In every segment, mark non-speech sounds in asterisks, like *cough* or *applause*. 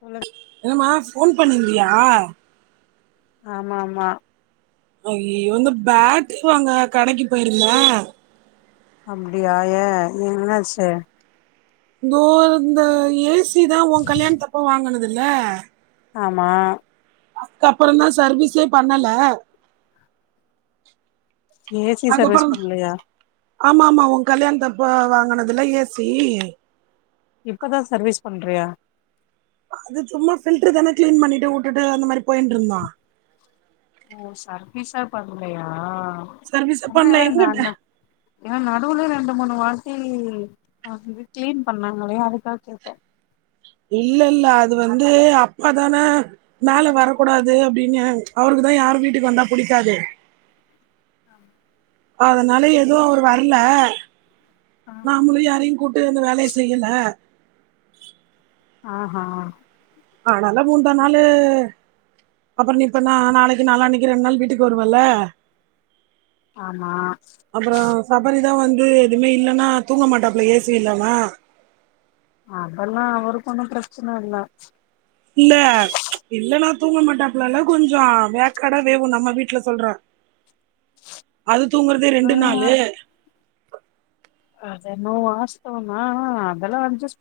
சொல்லு என்னம்மா போன் பண்ணிருந்தியா ஆமா ஆமா அய்ய்யோ இந்த பேட்ரி வங்க கடைக்கு போயிருந்தே அப்டியா ஏன் என்னாச்சு இதோ இந்த ஏசி தான் உன் கல்யாணத்தப்ப வாங்குனதுல ஆமா அதுக்கப்புற தான் சர்வீஸே பண்ணல ஏசி சர்வீஸ் அதுக்கப்புறம் பண்லையா ஆமா ஆமா உன் கல்யாண தப்ப வாங்கனதுல ஏசி இப்பதான் சர்வீஸ் பண்றியா அது சும்மா பில்டர் தானே கிளீன் பண்ணிட்டு உட்டுட்டு அந்த மாதிரி போயிட்டு இருந்தொ ஓ சர்வீஸ்சே பண்லையா சர்வீஸ் ஆனா பண்ணல எங்கிட்ட ஏ ஏ நடுவுல ரெண்டு மூணு வாட்டி இது கிளீன் பண்ணாங்களே அதுக்காக கேட்ட இல்ல இல்ல அது வந்து அப்ப தானே மேல வரக்கூடாது அப்படின்னு அவருக்கு அந்த யார் வீட்டுக்கு வந்தா புடிக்காது ஆம் அதனால எதுவு அவரு வர்லெ நாம்மளு யாரயுங்கூட்டு அந்த வேலெய செய்யல ஆஹ்ஹா ஆனால மூந்தா நாளு அப்பற நீ இப்பனா நாளக்கி நாளான்னக்கி ரெண் நாள் வீட்டுக்கு வருவலெ ஆம்மா அதான் வந்து எதுவுமே இல்லன்னா தூங்க மாட்டாப்புல ஏசி இல்லாமெ அதெல்லா அவருகொண்ணு பிரச்சன இல்ல இல்ல இல்லன்னா தூங்க மாட்டாப்புல்லல்ல கொஞ்சோ வேக்காடா வேவும் நம்ம வீட்ல சொல்ற அது தூங்குறதுே அது ரெண்டு நாலு அதென்னவோ வாஸ்தவம் தான் ஆனா அதல்லா அஜெஸ்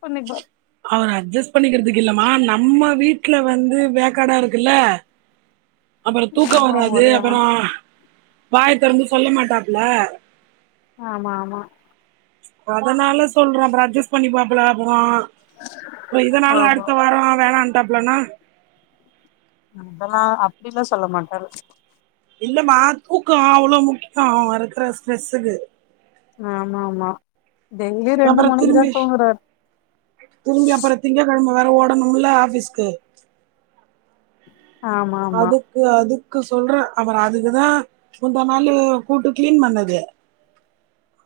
அவரா அஜெஸ் பண்ணிக்கிறதுக்கு இல்லமா நம்ம வீட்ல வந்து வேக்காடா இருக்குல்ல அப்புற தூக்க ஆமா வராது ஒரே அப்புறம் வாய திறந்து சொல்ல மாட்டாப்புல ஆமா ஆமா அதனால சொல்றே அப்புறம் அஜ்ஜெஸ் பண்ணிபாப்புல அப்புறோ இப்ப இதனால ஆமா அடுத்த வாரம் வேணான்ட்டாப்லனா அதென்னா அப்டிலா சொல்ல மாட்டாரு இல்லமா தூக்கம் அவ்ளோ முக்கியம் அவ இருக்குற ஸ்ட்ரெஸ்ஸுக்கு ஆமா ஆமா டெய்லி ரெண்டு அப்புற மணிக்குதா திரும்பி தூங்குறாரு திரும்பி அப்புறம் திங்க கெழம்ம வேற ஓடணுமுல்ல ஆஃபீஸ்க்கு ஆமா ஆமா அதுக்கு அதுக் அதுக்கு சொல்றே அவரு அதுக்குதா முந்தா நாளு கூட்டு க்ளீன் பண்ணது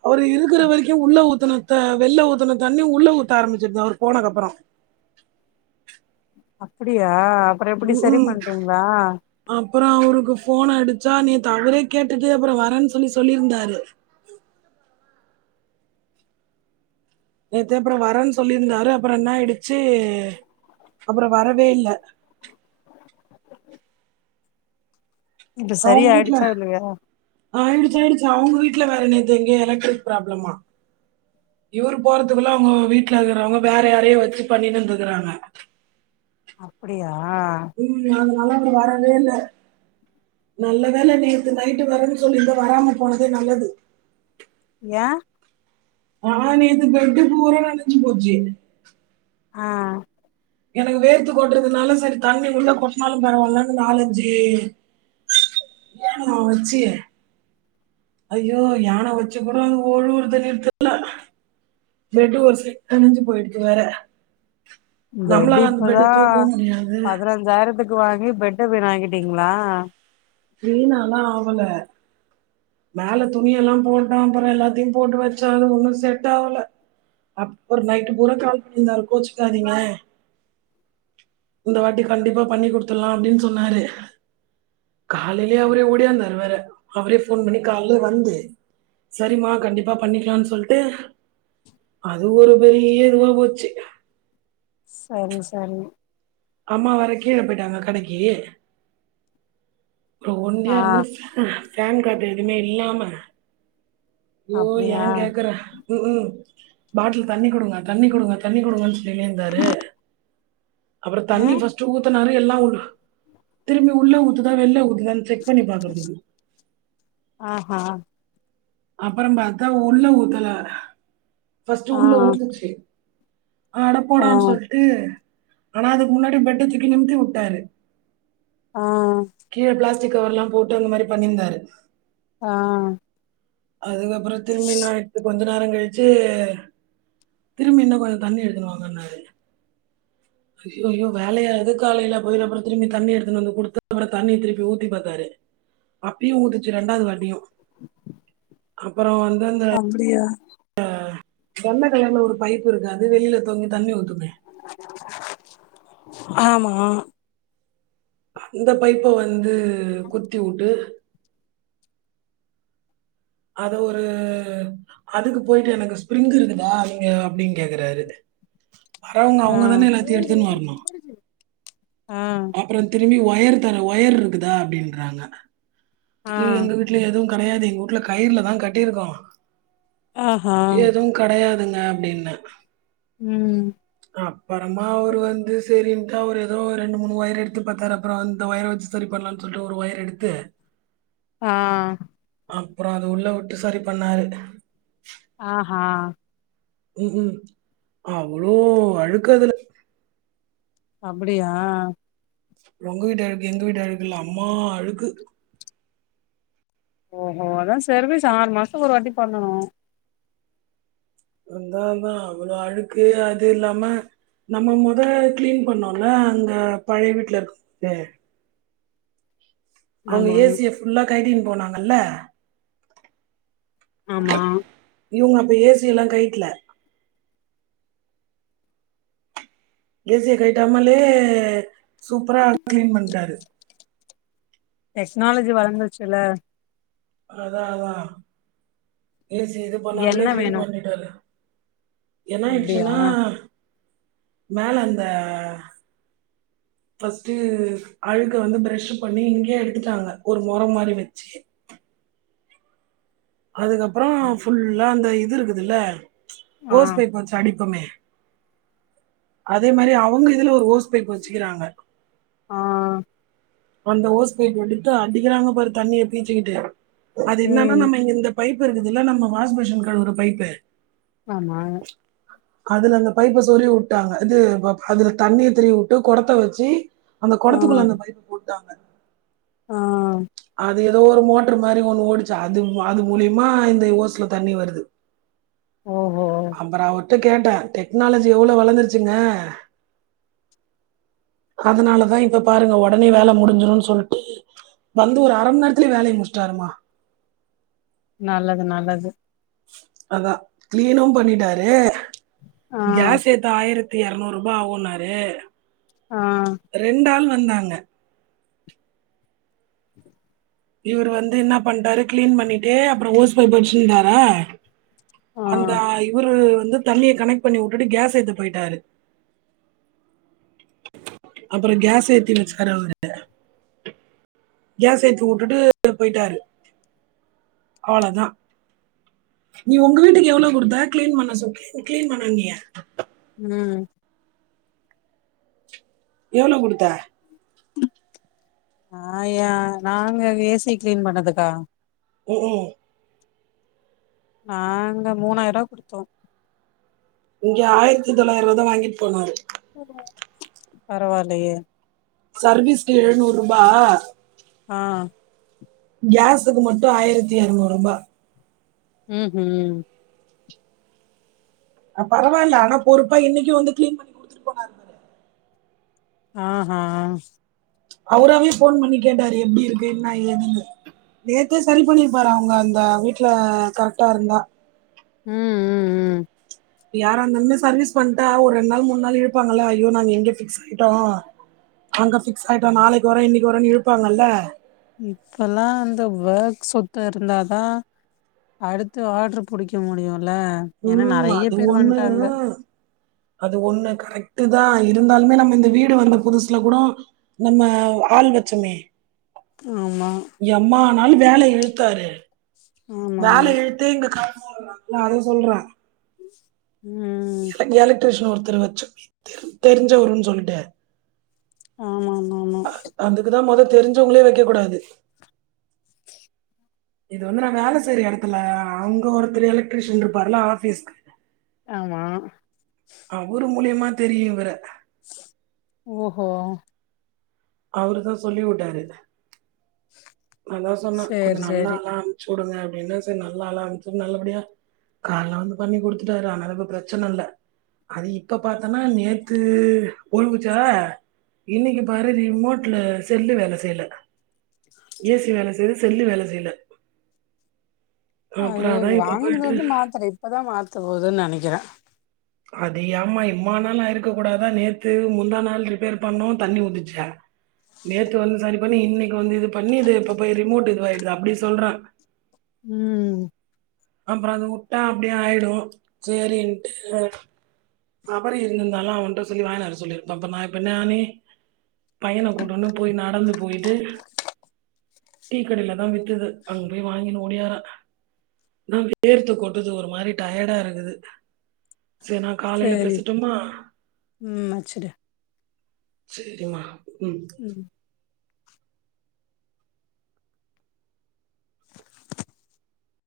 அவரு இருக்குற வரைக்கும் உள்ள ஒத் துனத்த வெள்ள ஊத்துன தண்ணி உள்ள ஊத்த ஆரம்மிச்சிருது அவர் போனக்கப்புறம் அப்டியா உஹீம் அப்புறம் அவருக்கு ஃபோ போன் அடிச்சா நேத்து அவரே கேட்டுட்டு அப்புறம் வரேன் சொல்லி சொல்லிருந்தாரு நேத்து அப்புறம் வரேன்னு சொல்லிருந்தாரு அப்புறம் என்னாயிடிச்சி அப்புறம் வரவே இல்ல இப்ப சரி அவுங்க வீட்ல ஆயிடுச்சா இல்லையா ஆய்டு ச்சாயிடிச்சி அவுங்க வீட்ல வேற நேத்து எங்கயோ எலக்ட்ரிக் ப்ராப்ளமா இவரு போறதுக்குள்ள அவுங்க வீட்ல இருக்கிறவங்க வேற யாரையோ வச்சி பண்ணினுந்துகிறாங்க அப்படியா உம் அதனால அங்க வரவே இல்ல நல்ல வேல நேத்து நைட்டு வரேன்னு சொல்லிருந்த வராம போனதே நல்லது ஏன் ஆஹ் நேத்து பெட்டு பூரா நனஞ்சி போச்சி ஆஹ் எனக்கு வேர்த்து கொட்டுறதுனால சரி தண்ணி உள்ள கொட்னாலும் பரவாயில்லன்னு நாலஞ்சி ஏனோ வச்சியே அய்யோ யானம் வச்சி கூட அங்க ஒழுவுரது நிறுத்தல பெட்டு ஒரு சைடு நனஞ்சி போய்டிச்சி வேற பெட்டு நம்மளால அந்த பெட்டை இப்பதா தூக்கவும் முடியாது பதினஞ்சாயிரத்துக்கு வாங்கி பெட்ட வீணாக்கி டிங்களா வீணாலா ஆவல மேல துணியெல்லாம் போட்டோம் அப்புறம் எல்லாத்தியும் போட்டு வச்சாலும் ஒன்னு செட் ஆவல அப்புற நைட்டு பூரா கால் பண்ணியிருந்தாரு கோச்சுக்காதீங்க இந்த வாட்டி கண்டிப்பா பண்ணி கொடுத்துடலாம் அப்படின்னு சொன்னாரு காலைலே அவரே ஓடி வந்தாரு வேற அவரே ஃபோன் பண்ணி காலைல வந்து சரிமா கண்டிப்பா பண்ணிக்கலான்னு சொல்லிட்டு அதுவும் ஒரு பெரிய இதுவா போச்சு சரி சரி அம்மா வேர கீழ போயிட்டாங்க கடைக்கு அப்புறம் ஆ ஒன்டியா இருந்து ஃபேன் காத்து எதுவுமே இல்லாம யோ அப்படியா ஏன் கேக்கற உம் உம் பாட்டில் தண்ணி கொடுங்க தண்ணி கொடுங்க தண்ணி கொடுங்கன்னு சொல்லினே இருந்தாரு அப்பறோ தண்ணி ஏன் ஃபஸ்ட் ஊத்தனாரு எல்லா திரும்பி உள்ள ஊத்துதா வெள்ள ஊத் செக் பண்ணி பாக்குறதுக்கு ஆஹ் அப்பறோ பாத்தா உள்ள ஊத்தல ஃபஸ்ட் ஆ உள்ள ஊத்துச்சு அட ஆ போடான்னு சொல்ட்டு ஆனா அதுக்கு முன்னாடி பெட்ட தூக்கி நிமித்தி உட்டாரு ஆ கீழ பிளாஸ்டிக் கவர் எல்லா போட்டு அந்த மாறி பண்ணிந்தாரு ஆஹ் அதுக்கப்பறோ திரும்பி நா இப்ப கொஞ்ச நேரோ கழிச்சு திரும்பி இன்னு கொஞ்சோ தண்ணி எடுத்துனுவாங்கனாரு அய்யய்யோ வேலயா இது காலைல போய் அப்றோ திரும்பி தண்ணி எடுத்துனு வந்து கொடுத்து *unintelligible* தண்ணி திருப்பி ஊத்தி பாத்தாரு அப்பயு உத்துச்சு ரெண்டாவது வாட்டியு அப்டியா ஹ தண்டக்கல்ல ஒரு பைப்பு இருக்கு அது வெளில தொங்கி தண்ணி ஊத்துமே ஆமா அந்த பைப்ப வந்து குத்தி வுட்டு அத ஒரு அதுக்கு போயிட்டு எனக்கு ஸ்பிரிங்க் இருக்குதா நீங்க அப்டின்னு கேக்குறாரு வரவங்க ஆ அவுங்கதானே எல்லாத்தையு எடுத்துன்னு வரணு ஆ அப்றோ திரும்பி ஒயர் தர ஒயர் இருக்குதா அப்டின்றாங்க ஆ ஐயோ எங்க வீட்ல எதுவு கெடையாது எங்க வூட்ல கயிருலதா கட்டிருக்கோ ஆஹா எதுவு கிடையாதுங்க அப்டின்ன ம் அப்பறமா அவர் வந்து சரி ஒரு ஏதோ ரெண்டு மூணு ஒயர் எடுத்து பாத்தாரு அப்றோ அந்த ஒயர் வச்சு சரி பண்ணலானு சொல்ட்டு ஒரு ஒயர் எடுத்து ஆஹ் அப்பறோ அத உள்ள உட்டு சரி பண்ணாரு ஆஹா உம் உம் அவ்ளோ அழுக்கு அதுல அப்டியா உங்க வீட்டு அழுக்கு எங்க வீட்டு அழுக்குல்ல அம்மா அழுக்கு ஓஹோ அதா சர்வீஸ் ஆறு மாசத்துக்கு ஒரு வாட்டி பண்ணணு அந்தால் தா அவ்ளோ அழுக்கு அது இல்லாம நம்ம முத க்ளீன் பண்ணோல அங்க பழய வீட்ல இருக்கு *inaudible* து அவுங்க ஆமா ஏசிய ஃபுல்லா கைட்டினு போனாங்கல்ல ஆமா இவங்க அப்ப ஏசி எல்லா கைட்ல ஏசிய கயிட்டாமாலே சூப்பரா க்ளீன் பண்ட்டாரு டெக்னாலஜி வளர்ந்துச்சுல்ல அதாஅதா ஏசிய இது என்ன பண்ணாமலே க்ளீன் வேணு பண்ணிட்டாரு என்ன அப்டியா ஆயிடுச்சுன்னா மேல அந்த ஃபஸ்ட்டு அழுக்க வந்து ப்ரெஷ் பண்ணி இங்கே எடுத்துட்டாங்க ஒரு மொரோ மாறி வச்சு அதுகப்றோ ஃபுல்லா அந்த இது இருக்குதுல்ல ம்ச் ஆ ஓஸ் பைப் வச்சு அடிப்போமே அதே மாறி அவுங்க இதுல ஒரு ஓஸ் பைப் வச்சுகிறாங்க ஆஹ் அந்த ஓஸ் பைப் வந்துட்டு அடிக்றாங்க பாரு தண்ணிய பீச்சிகிட்டு அது என்னனா ம் நம்ம இந்த பைப் இருக்குதுல நம்ம வாஷ் பேஷன் கழுவுற பைப்பு ஆமா அதுல அந்த பைப்ப சொறுகி வுட்டாங்க இது ப அதுல தண்ணி திருகி வுட்டு கொடத்த வச்சி அந்த ஆ கொடத்துகுள்ள அந்த பைப் போட்டாங்க ஆ அது எதோ ஒரு மோட்ரு மாரி ஒண்ணு ஓடிச்சு அது அது மூலிமா இந்த ஓஸ்ல தண்ணி வர்து ஓஹோ அப்றோ அவர்ட்ட கேட்டே டெக்னாலஜி எவ்ளோ வளர்ந்துச்சுங்க அதுனாலதா இப்ப பாருங்க ஒடனே வேல முடுஞ்சிருன் சொல்ட்டு வந்து ஒரு அரமண் நேரத்லே வேலய முடுச்ட்டாருமா நல்லது நல்லது அதா க்ளீனு பண்ணிட்டாரு ஆ கேஸ் எதா ஆயிரத் இரநூறுபா ஆவுனாரு ஆ ரெண்டாள் வந்தாங்க இவரு வந்து இன்னா பண்ட்டாரு க்ளீன் பண்ணிட்டே அப்றோ ஓஸ் பய்ப் போய்ச்ட்டாரா ஆ அந்த இவுரு வந்து தண்ணிய கனெக்ட் பண்ணி உட்டுட்டு கேஸ் ஏத்த போய்ட்டாரு அப்றோ கேஸ் ஏத்தி வச்சு *unintelligible* அவுரு கேஸ் ஏத்தி உட்டுட்டு போய்ட்டாரு அவ்ளதா நீ ஒங்க வீட்டுக்கு எவ்ளோ குடுத்த க்ளீன் பண்ண சொல்லி கிளீன் பண்ணன்னியே ம் எவ்ளோ குடுத்த ஆ ஏ நாங்க ஏசி க்ளீன் பண்ணதுக்கா ம் ம் நாங்க மூணாயிரூவா குடுத்தோ இங்க ஆய்ரத்தி தொள்ளாய்ரூவாதா வாங்கிட் போனாரு பரவால்லயே சர்வீஸ்க்கு எழுநூர்பா ஆ கேஸுக்கு மட்டு ஆயிரத்தி எரநூர்பா ம் ஹூம் அ பரவால்ல ஆனா பொறுப்பா இன்னைக்கு வந்து க்ளீன் பண்ணி குடுத்ட் போனாரு *inaudible* அவுராவே ஃபோன் பண்ணி கேட்டாரு எப்டிருக்கு என்னா ஏதுனு நேத்தே செரி பண்ணிருப்பாரு அவுங்க அந்த வீட்ல கரெக்டா இருந்தா ம் ம் ம் ம் யாராந்தாலுமே சர்வீஸ் பண்ட்டா ஒரு ரெண் நாள் மூணு நாள் இழுப்பாங்கல்ல ஐயோ நாங்க இங்க ஃபிக்ஸ் ஆயிட்டோ அங்க ஃபிக்ஸ் ஆயிட்டோ நாளைக்கு வரோ இன்னைக்கு வரோன் இழுப்பாங்கல்ல இப்பெல்லா இந்த வேர்க் சொத்து இருந்தாதா அடுத்து ஆட்ரு புடிக்க முடியுல ஏனா ம் நெறய அது பேர் ஒண்ணு வந்ட்டாங்க அது ஒன்னு கரெக்டு தா இருந்தாலுமே நம்ம இந்த வீடு வந்த புதுசுல கூடோ நம்ம ஆள் வச்சமே ஆமா நாள் வேல இழுத்தாரு ஆமா வேல ஆமா இழுத்து இங்க *unintelligible* அத சொல்றே ம் எலக் எலக்ட்ரிஷன் ஒருத்தர் வச்சுமே தெரிஞ்சவருன் சொல்ட்டு ஆமா ஆமா ஆமா அ அதுக்குதா மொத தெரிஞ்சவங்ளே வைக்க கூடாது இது வந்து நா வேல செய்ற எடத்துல அங்க ஒருத்தர் எலக்ட்ரிஷியன் இருப்பார்ல ஆபீஸ்க்கு ஆமா அவுரு மூலியுமா தெரியு இவர ஓஹோ அவுருதா சொல்லி உட்டாரு நாதா சொன்னே கொஞ்சோ சேரி நல்ல சேரி ஆளா அம்ச்சு உடுங்க அப்டின் சரி நல்லா ஆளா அம்ச்சு நல்லபடியா காலைல வந்து பண்ணி குடுத்துட்டாரு ஆன அதுக்கு பிரச்சன இல்ல அது இப்ப பத்தோன்னா நேத்து ஒழுவுச்சா இன்னைக்கி பாரு ரிமோட்ல செல்லு வேல செய்யல ஏ சி வேல செய்யுது செல்லு வேல செய்யல அது அப்புறம் அதான் இப்ப போயிட்டு வாங்குனதுலந்து மாத்தல இப்பதா மாத்த போதுன்னு நெனைக்கிறே அது ஏம்மா இம்மா நாள ஆயிருக்க கூடாதா நேத்து முந்தா நாள் ரிப்பேர் பண்ணோ தண்ணி ஊதிச்சா நேத்து வந்து சரி பண்ணி இன்னைக்கி வந்து இது பண்ணி இது இப்ப போய் ரிமோட் இதுவாயிடுத அப்டி சொல்ற ம் அப்புற அது வுட்டா அப்டியே ஆயிடு சேரினுட்டு சபரி இருந்திருந்தாலா அவனிட்ட சொல்லி வாங்கியார சொல்லியிருப்பா இப்போ நா இப்ப நானே பயன கூட்டுனு போய் நடந்து போயிட்டு டீக்கடையில தா வித்துது அங்க போய் வாங்கினு ஓடியார நா வேர்த்துக் கொட்டுது ஒரு மாரி டயர்டா இருக்குது செரினா காலையில சேரி பேசட்டுமா ம் வச்சுடு செரிமா ம்